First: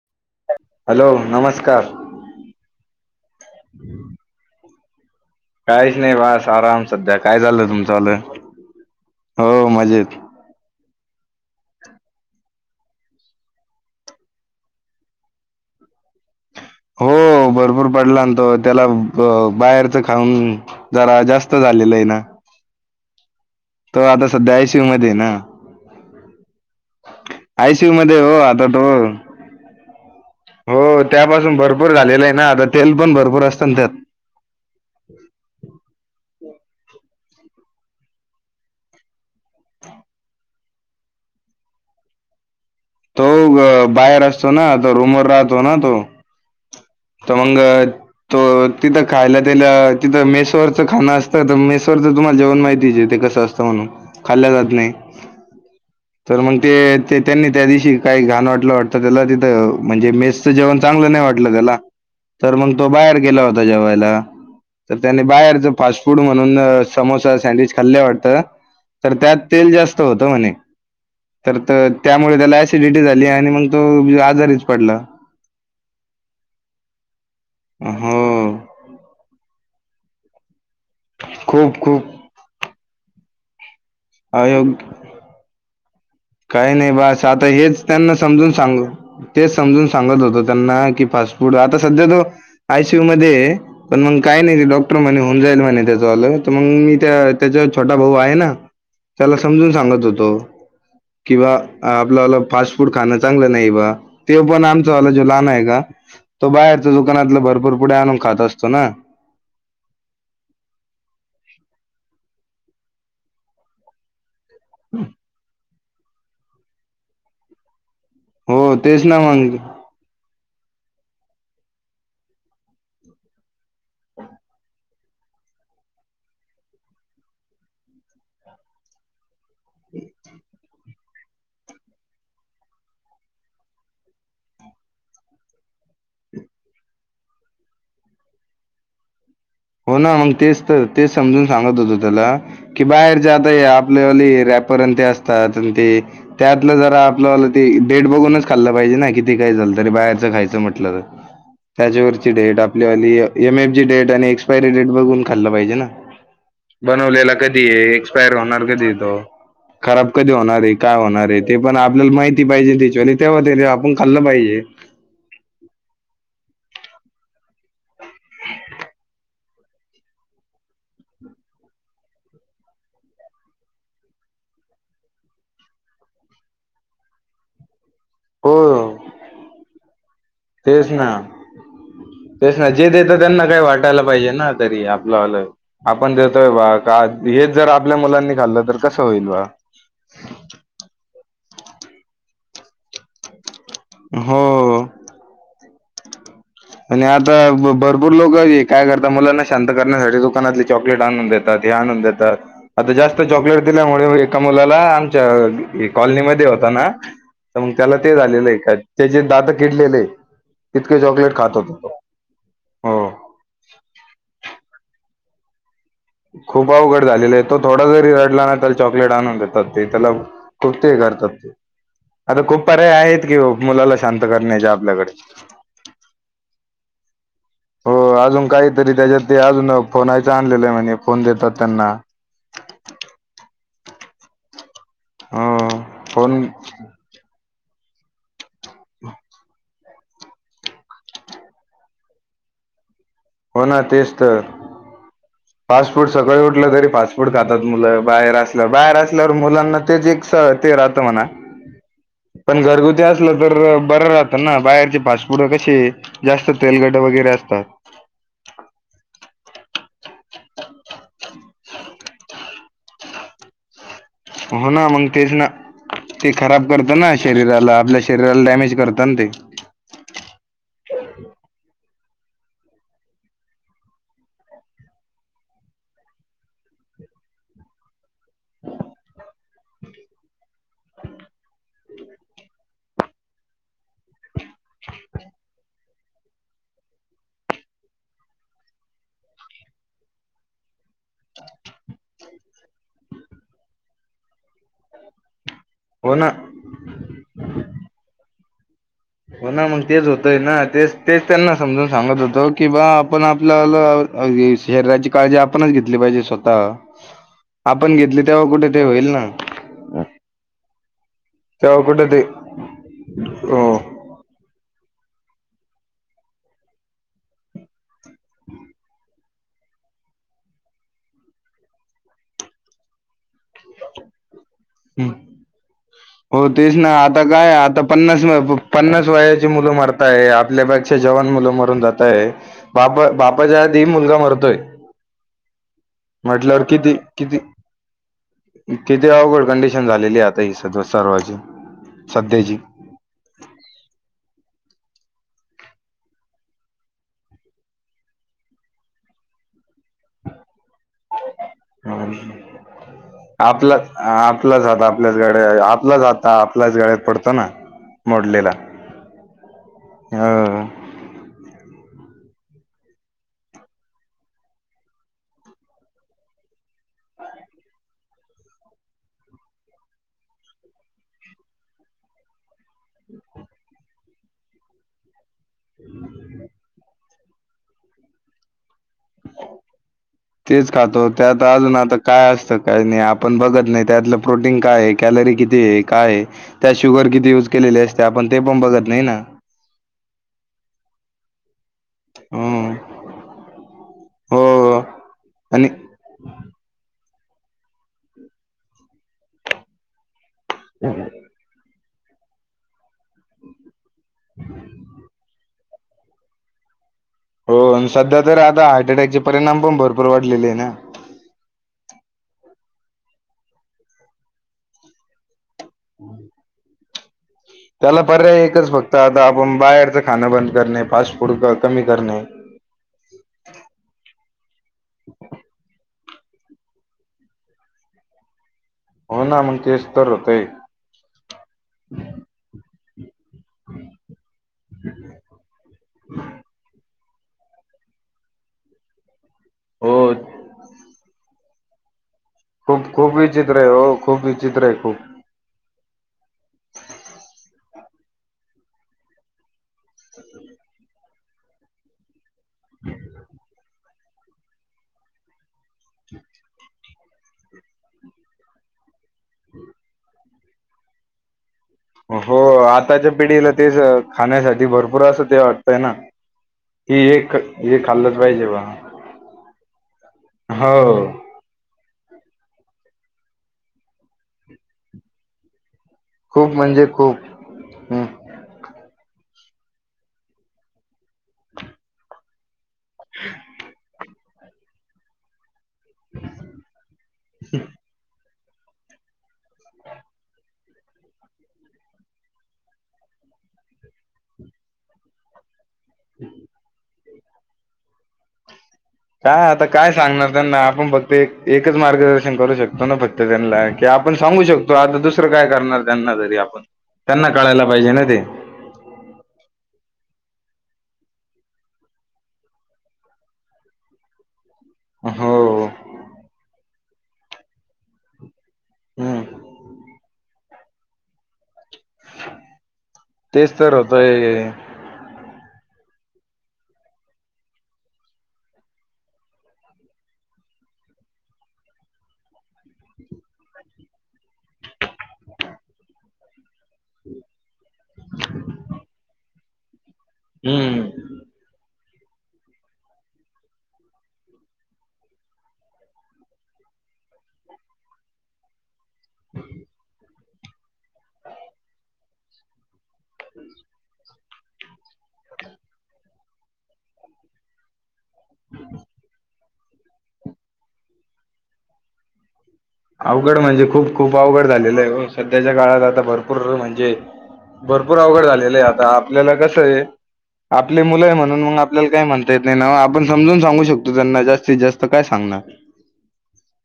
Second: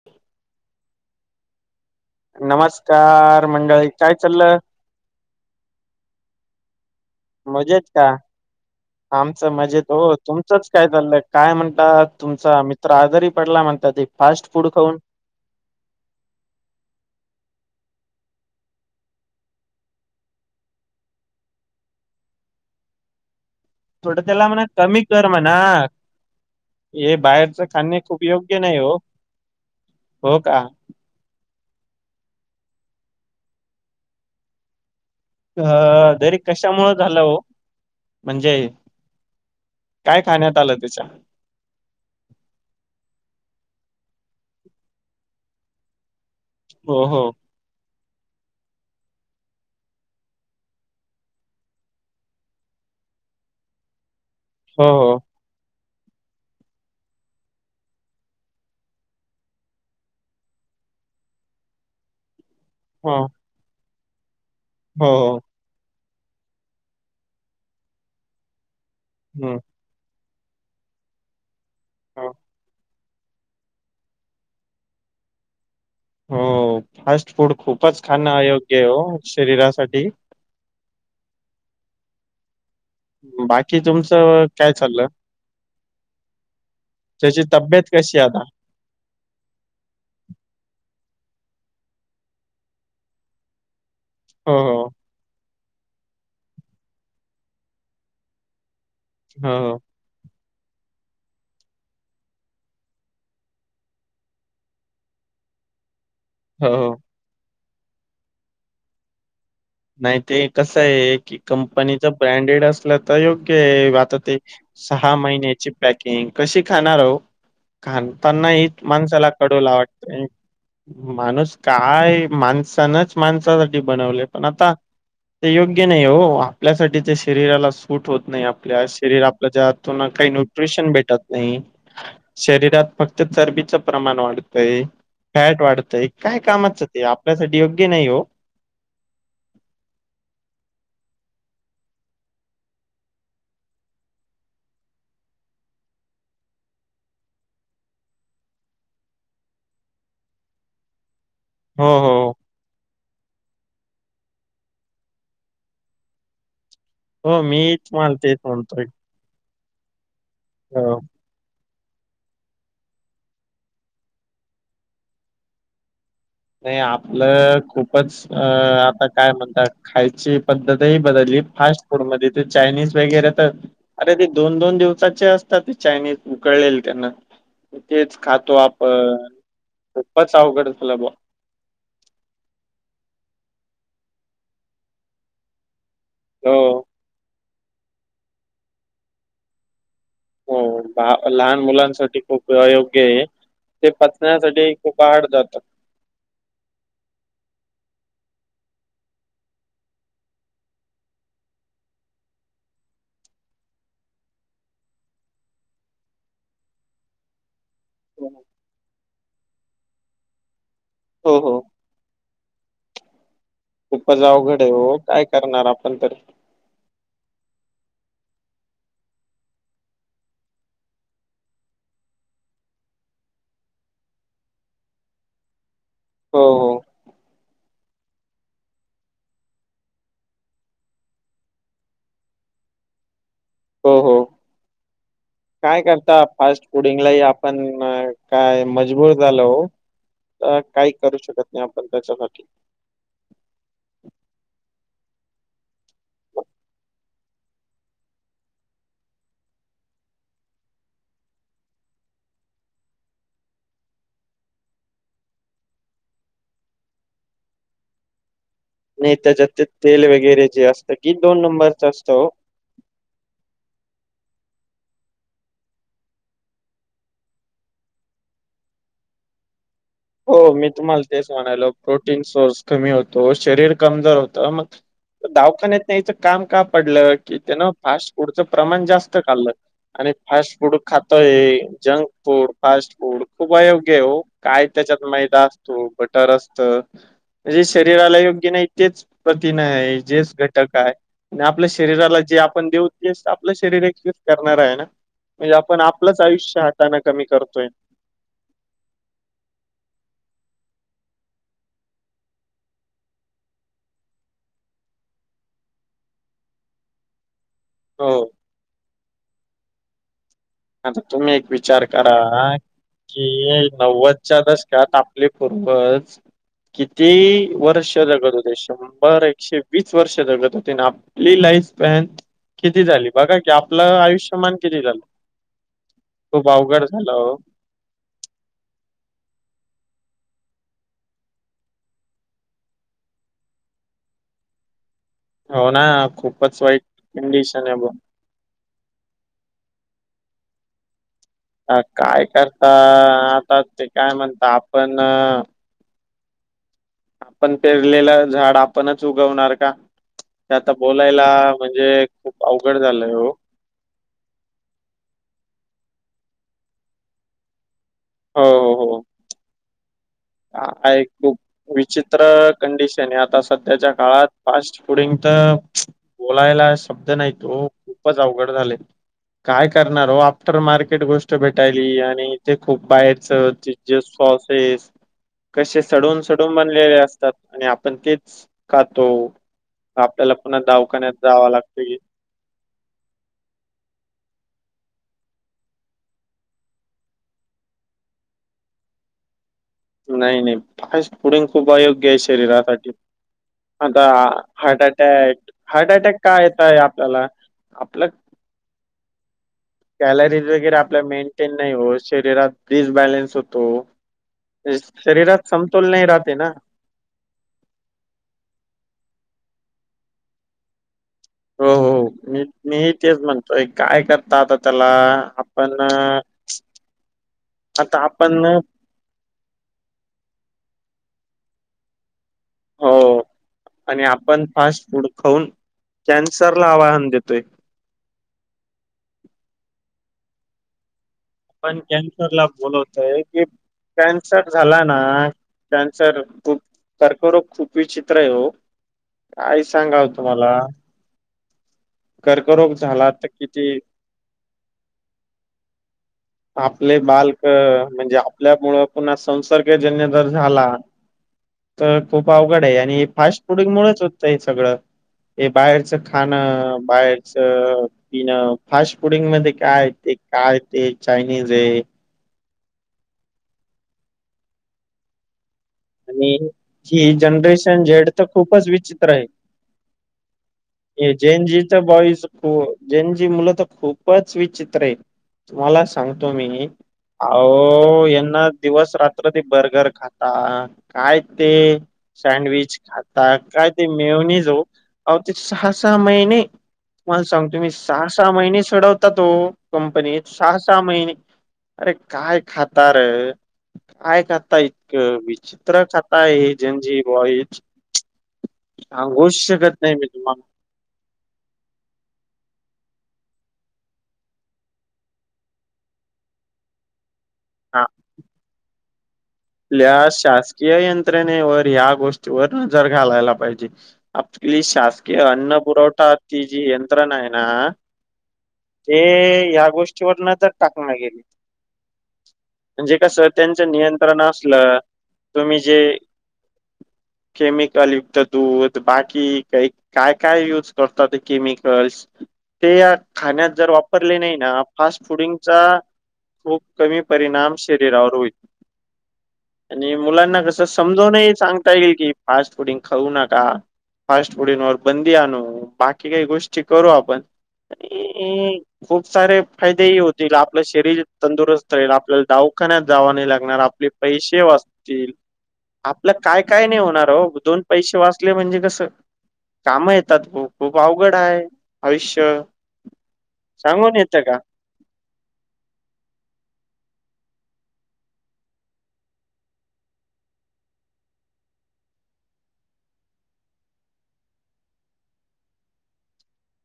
[inaudible] Hello नमस्कार. नमस्कार मंडळी. काय चाललं? काहीच नाही बगा. आराम सध्या. काय झालं मजेत तुमच का वाल? आमचं हो हो मजेत. काय चाललंय? काय म्हणतात, तुमचा मित्र आजारी पडला म्हणतात, ते फास्ट फूड खाऊन. हो. भरपूर पडला ना तो. त्याला बाहेरच खाऊन. जरा जास्त झालेलं आहे ना. तो थोडं आता त्याला सध्या म्हणा आयसीयू कमी मध्ये आहे कर ना म्हणा. हे बाहेरच आयसीयू खाणे मध्ये खूप हो योग्य आता नाही तो ओ. हो का. हो. त्यापासून भरपूर झालेलं आहे ना आता. तेल पण भरपूर असतं ना त्यात. अ तरी कशामुंळ झालं हो म्हणजे? काय खाण्यात आलं त्याच्या? तो बाहेर असतो ना तर रूमवर राहतो ना तो. हो, हो तर मंग त तिथं खायला त्याला तिथं मेसवरचं खाण असतं तर मेसवरचं तुम्हाला जेवण माहिती आहे ते कसं अस म्हणून खाल्ल्या जात हो नाही हो तर मग ते त्यांनी त्या दिवशी काही घाण वाटलं वाटतं त्याला तिथं म्हणजे मेस जेवण चांगलं नाही वाटलं त्याला तर मग तो हो बाहेर गेला होता जेवायला तर त्यान हो बाहेरच फास्ट फूड म्हणून समोसा सँडविच खाल्ले वाटतं तर त्यात हम्म तेल जास्त होतं म्हणे तर हो त्यामुळे त्याला ऍसिडिटी झाली आणि मग तो आजारीच पडला हो फास्ट फूड खूपच हो. खाणं अयोग्य आहे ओ शरीरासाठी खूप, खूप बाकी तुमचं मग अयोग काय चाललं काही नाही बस त्याची आता हेच तब्येत त्यांना कशी आहे आता समजून सांगू तेच समजून सांगत होतो त्यांना की फास्ट फूड आता सध्या जो आयसीयू मध्ये पण मग काय हो, नाही ते हो. डॉक्टर म्हणे होऊन जाईल म्हणे त्याज झालं तर मग मी त्या त्याचा छोटा भाऊ आहे ना त्याला हो, समजून हो. सांगत होतो कि बा आपल वाल फास्ट फूड खाणं चांगलं नाही बा ते पण आमचावाला जो लहान आहे का तो हो, बाहेरच हो. दुकानातला भरपूर पुडे आणून खात असतो ना नाही ते कसं आहे की कंपनीच ब्रँडेड असल तर योग्य आहे आता ते सहा महिन्याची पॅकिंग कशी खाणारहो घाण पण नाही हो तेच ना माणसाला मग कडवलावटतं माणूस काय माणसानच माणसासाठी बनवले पण आता ते योग्य नाही हो आपल्यासाठी ते शरीराला सूट होत नाही आपल्या शरीर आपल्याच्या हातून काही न न्यूट्रीशन भेटत नाही शरीरात फक्त चरबीच प्रमाण वाढतय फॅट वाढत आहे काय कामाचं ते आपल्यासाठी योग्य नाही हो हो ना मग तेच तर तेच समजून सांगत होतो त्याला की बाहेरचे आता हे आपल्यावाली रॅपर अन ते असतात अन् ते त्यातलं जरा आपल्याल ते डेट बघूनच खाल्लं पाहिजे ना कि ते काय झालं तरी बाहेरचं खायचं म्हटलं तर [unintelligible] हो. त्याच्यावरची डेट आपली वली एम एफ ची डेट आणि एक्सपायरी डेट बघून खाल्ल पाहिजे ना बनवलेला हो कधी मी आहे तुम्हाला एक्सपायर तेच होणार म्हणतोय कधी तो खराब कधी होणाराय अ, काय होणाराय ते पण आपल्याला माहिती पाहिजे त्याच्यावर तेव्हा ते जे आपण खाल्लं पाहिजे नाही आपलं खूपच अ आता काय म्हणतात खायची पद्धतही बदलली फास्ट फूड मध्ये ते चायनीज वगैरे तर अरे ते दोन, दोन दिवसाचे असतात ते चायनीज उकळलेल त्यांना तेच खातो हो, आपण खूपच अवघड तेच झाला बुवा ना. तेच ना जे देता त्यांना काही वाटायला पाहिजे ना तरी आपलं वाल आपण देतोय हो बा का हेच जर आपल्या मुलांनी खाल्लं तर कसं होईल बा हो लहान मुलांसाठी खूप अयोग्य आहे ते हो पचण्यासाठी खूप हार्ड जात आणि आता भरपूर लोक जे काय करतात मुलांना शांत करण्यासाठी दुकानातले चॉकलेट आणून देत कधी आणून देतात आता जास्त चॉकलेट दिल्यामुळे एका मुलाला आमच्या आ कॉलनीमध्ये होता ना तर मग त्याला ते झालेलं आहे का त्याचे दात किडलेले आहे तितक चॉकलेट हो हो खात होता तो हो खूपच आवघड हाय ओ, काय करणार आपण तरी? खूप अवघड झालेल आहे. तो थोडा जरी रडला नाही तर चॉकलेट आणून देतात ते त्याला. [unintelligible] ते करतात ते. आता खूप पर्याय आहेत कि हो, मुलाला शांत करण्याचे आपल्याकडे. हो. हो, अजून काहीतरी त्याच्यात ते अजून फोनायचं आणलेलं आहे म्हणे, फोन देतात त्यांना. हो हो हो हो काय करता, फोन फास्ट फुडिंगलाही आपण काय मजबूर झालो हो. [unintelligible] काही करू शकत नाही आपण त्याच्यासाठी. हो ना, तेच तर. फास्ट फूड सकाळी उठलं तरी, फास्ट फूड खातात मुलं, बाहेर असलंव बाहेर असल्यावर मुलांना तेच एक- [unintelligible] ते राहत म्हणा. [inaudible] पण घरगुती असलं तर बरं राहतं ना, बाहेरचे फास्टफूड कशी- जास्त तेलकट वगैरे असतात. नाही त्याच्यात ते तेल वगैरे जे असतं की, दोन नंबरच असतं ओ. हो ना, मंग तेच ना. ते खराब करत ना शरीराला, आपल्या शरीराला डॅमेज करत ना ते. हो, मी तुम्हाला तेच म्हणायलो, प्रोटीन सोर्स कमी होतो, शरीर कमजोर होतं मग- दावाखान्यात न्यायचं काम का पडलं की, त्यान फास्ट फूडचं प्रमाण जास्त खाल्लं. आणि फास्ट फूड खातोय, जंक फूड, फास्ट फूड खूप अयोग्य आहे हो. त्याच्यात मैदा असतो, बटर असत. जे शरीराला योग्य नाही, तेच प्रथीने आहे, जेच घटक आहे. आणि आपल्या शरीराला जे आपण देऊ, तेच आपलं शरीर एक्सेप्ट करणार आहे ना? म्हणजे आपण हो आपलंच ना. आयुष्य हाताने कमी करतोय.. हो ना, मग तेच होतंय ना, तेच, तेच त्यांना समजून सांगत होतो की, बा आपण आपल- [unintelligible] शरीराची काळजी आपणच घेतली पाहिजे स्वतः. [inaudible] आपण घेतली तेव्हा कुठे ते होईल ना? आता तुम्ही एक तेव्हा विचार कुठे करा, ते कि हो नव्वद- च्या दशकात आपले पूर्वज किती वर्ष- जगत होते, शंभर, एकशे- वीस वर्ष जगत होती आणि आपली लाईफ फॅन किती झाली बघा की, आपलं आयुष्यमान- किती झाली? हो, तेच ना आता हो. काय- आता पन्नास, पन्नास वयाची मुलं मरताय, आपल्यापेक्षा जवान मुलं मरून जात आहे. बापा- बापाच्या आधी मुलगा मरतोय. हो ना, खूपच वाईट कंडिशन आहे बो. कितीे अवघड कंडिशन झालेली आता ही सदव, सर्वांची. काय करता, आता ते काय म्हणता आपण- आपण पेरलेलं झाड आपणच उगवणार का? ते आता बोलायला म्हणजे, खूप अवघड झालंय हो. आपलंच. आपलाच आात आपल्याच गाड्या, आपलाच आता आपल्याच गाळ्यात पडतो ना. हो, मोडलेला हम्म. I Q. विचित्र कंडिशनय, आता सध्याच्या काळात. फास्ट फुडिंग त [unintelligible] बोलायला, शब्द नाही ओ. खूपच अवघड झालय. काय करणार ओ. आफ्टर मार्केट गोष्ट भेटायली. आणि ते खूप बाहेरच जे सॉसेस, कसे सडून - सडून बनलेले असतात. आणि आपण तेच खातो. आपल्याला, पुन्हा तेच खातो दवाखान्यात त्यात जाव अजून लागतं. आता [unintelligible] काय असल? काही नाही, आपण बघत नाही. त्यातलं प्रोटीन कायय? कॅलरी कितीय? कायय? त्यात शुगर किती युज केलेली असते. आपण ते पण बघत नाही, ना. नाही - नाही. फास्ट फुडींग खूप अयोग्यय हम्म शरीरासाठी. आता हो हार्टअटॅट. आणि हार्टअटॅक, का येताय आपल्याला? आपलं कॅलरीज वगैरे आपल्या मेंटेन नाही हो. शरीरात डिसबॅलन्स होतो. तेच, शरीरात समतोल नाही राहते ना. हो. सध्या तर आता, हार्ट अटॅकचे परिणाम पण भरपूर वाढलेलेय ना. हो, हो. मी, मीही तेच म्हणतोय. काय करता आता त्याला. आपण [inaudible] त्याला पर्याय आपण एकच फक्त आता, आपण बाहेरचं खाणं बंद करणे. फास्ट फूड क कमी करणे. हो आणि आपण फास्ट फूड खाऊन, कॅन्सरला आवाहन देतोय. हो, ना. मग तेच तर होतंय. आपण कॅन्सरला बोलवतय. की, कॅन्सर झाला ना, कॅन्सर खूप कर्करोग खूप विचित्रय ओ. काय सांगाव हो तुम्हाला. कर्करोग खूप - झाला खूप तर विचित्रय किती ओ. खूप विचित्रय खूप. आपले बालक. म्हणजे, आपल्या मुळं पण अस संसर्गजन्य जर झाला. तर खूप अवघडय. आणि फास्ट फुडिंग मुळेच होतंय सगळं. हे बाहेरचं खाणं, बाहेरचं पिणं. फास्ट फुडिंग मध्ये, काय ते काय ते चायनीजय. हो, आताच्या पिढीला तेच, खाण्यासाठी भरपूर असं, ते वाट तय ना. आणि ते ही हे ख हे जनरेशन झेड खाल्लं तर पाहिजे बा. खूपच विचित्र आहे हो. जेन जीचा बॉईस ख. जेन जी मुलं तर, खूपच विचित्रय. तुम्हाला सांगतो खूप मी, म्हणजे खूप अहो हम्म यांना दिवस - रात्र ते बर्गर खाता. काय ते सँडविच आता काय ते मेयोनीज ओ. अहो, ते सहा- सहा महिने. तुम्हाला सांगतो मी. सहा - सहा महिने सडवतात ओ. कंपनीत. सहा - सहा महिने. अरे, काय खाता रं? काय खाता इतकं, विची त्र खाताय हे, जन जी बॉईझ. [unintelligible] काय आता, काय सांगणार, त्यांना? आपण बघ ते एकच मार्गदर्शन करू शकतो ना फक्त. त्यांना की, आपण सांगू शकतो. आता दुसरं काय करणार, त्यांना तरी आपण? त्यांना कळायला हा पाहिजे ना, ते. आपल्या शासकीय यंत्रणेवर, या गोष्टीवर नजर घालायला पाहिजे. आपली शासकीय अन्न हो पुुरवठा, ती जी यंत्रणाय ना, ते, हम्म या गोष्टीवर नजर टाकणा गेली. मणजे कसं, तेच त्यांचं तर नियंत्रण होतय असलं. तुम्ही जे केमिकल युक्त दूध, बाकी काही काय काय यूज करतात ते केमिकल्स. ते या खाण्यात जर वापरले नाही ना फास्ट फुडिंगचा खूप कमी परिणाम शरीरावर होईल. आणि मुलांना कस हम्म समजवून ही सांगता येईल की फास्ट फूडिंग खाऊ नका. फास्ट फुडिंगवर बंदी आणू बाकी काही गोष्टी करू आपण आणि खूप सारे फायदेही होतील आपलं शरीर तंदुरुस्त राहील आपल्याला दवाखान्यात जावा नाही लागणार. आपले पैसे वाचतील आपल काय काय नाही होणार ओ दोन पैसे वाच त म्हणजे कस काम येतात खूप खूप अवघड आहे आयुष्य. अवघड म्हणजे खूप सांगून खूप येतं का? अवघड झालेलं आहे सध्याच्या काळात आता भरपूर म्हणजे भरपूर अवघड झालेलं आहे आता आपल्याला कसंय आपले मुलं आहे म्हणून मग आपल्याला काय म्हणता येत नाही, ना आपण समजून सांगू शकतो त्यांना जास्तीत जास्त काय सांगणार‌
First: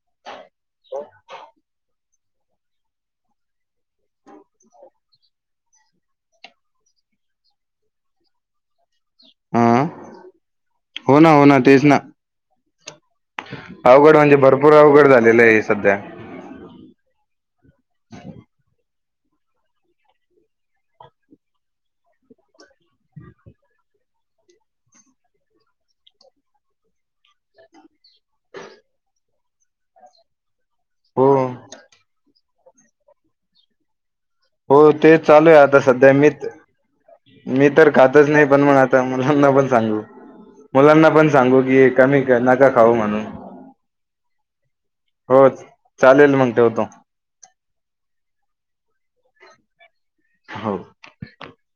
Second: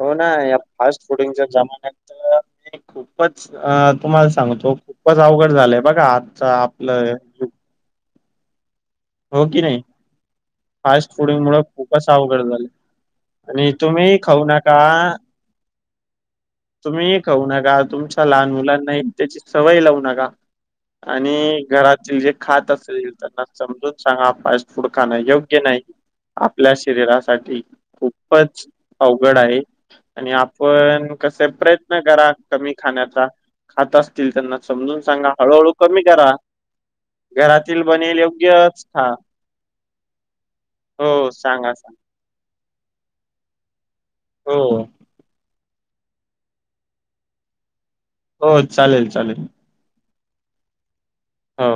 हो ना या फास्ट फुडिंगच्या जमान्यात तर खूपच अ तुम्हाला सांगतो खूपच अवघड झालंय बघा आजचा आपलं युग. हो की नाही हा फास्ट हो फूड ना हो ना मुळ तेच ना खूपच अवघड झालय. आणि अवघड तुम्हीही म्हणजे खाऊ भरपूर नका. अवघड झालेलं आहे सध्या तुम्ही खाऊ नका तुमच्या लहान मुलांना एक त्याची सवय लावू नका. आणि घरातील जे खात असतील त्यांना समजून सांगा फास्ट फूड खाणं योग्य नाही. आपल्या शरीरासाठी खूपच अवघड आहे. आणि आपण हो कसे प्रयत्न करा कमी खाण्याचा खात अस हो ते चालू आहे आता सध्या करा. मीच मी घरातील तर बनेल खातच नाही पण मग योग्यच आता खा मुलांना पण सांगू. मुलांना पण हो सांगू सांगा की सांगा कमी नका खाऊ म्हणून. हो हो चालेल मग ठेवतो. हो चालेल चालेल. हो हो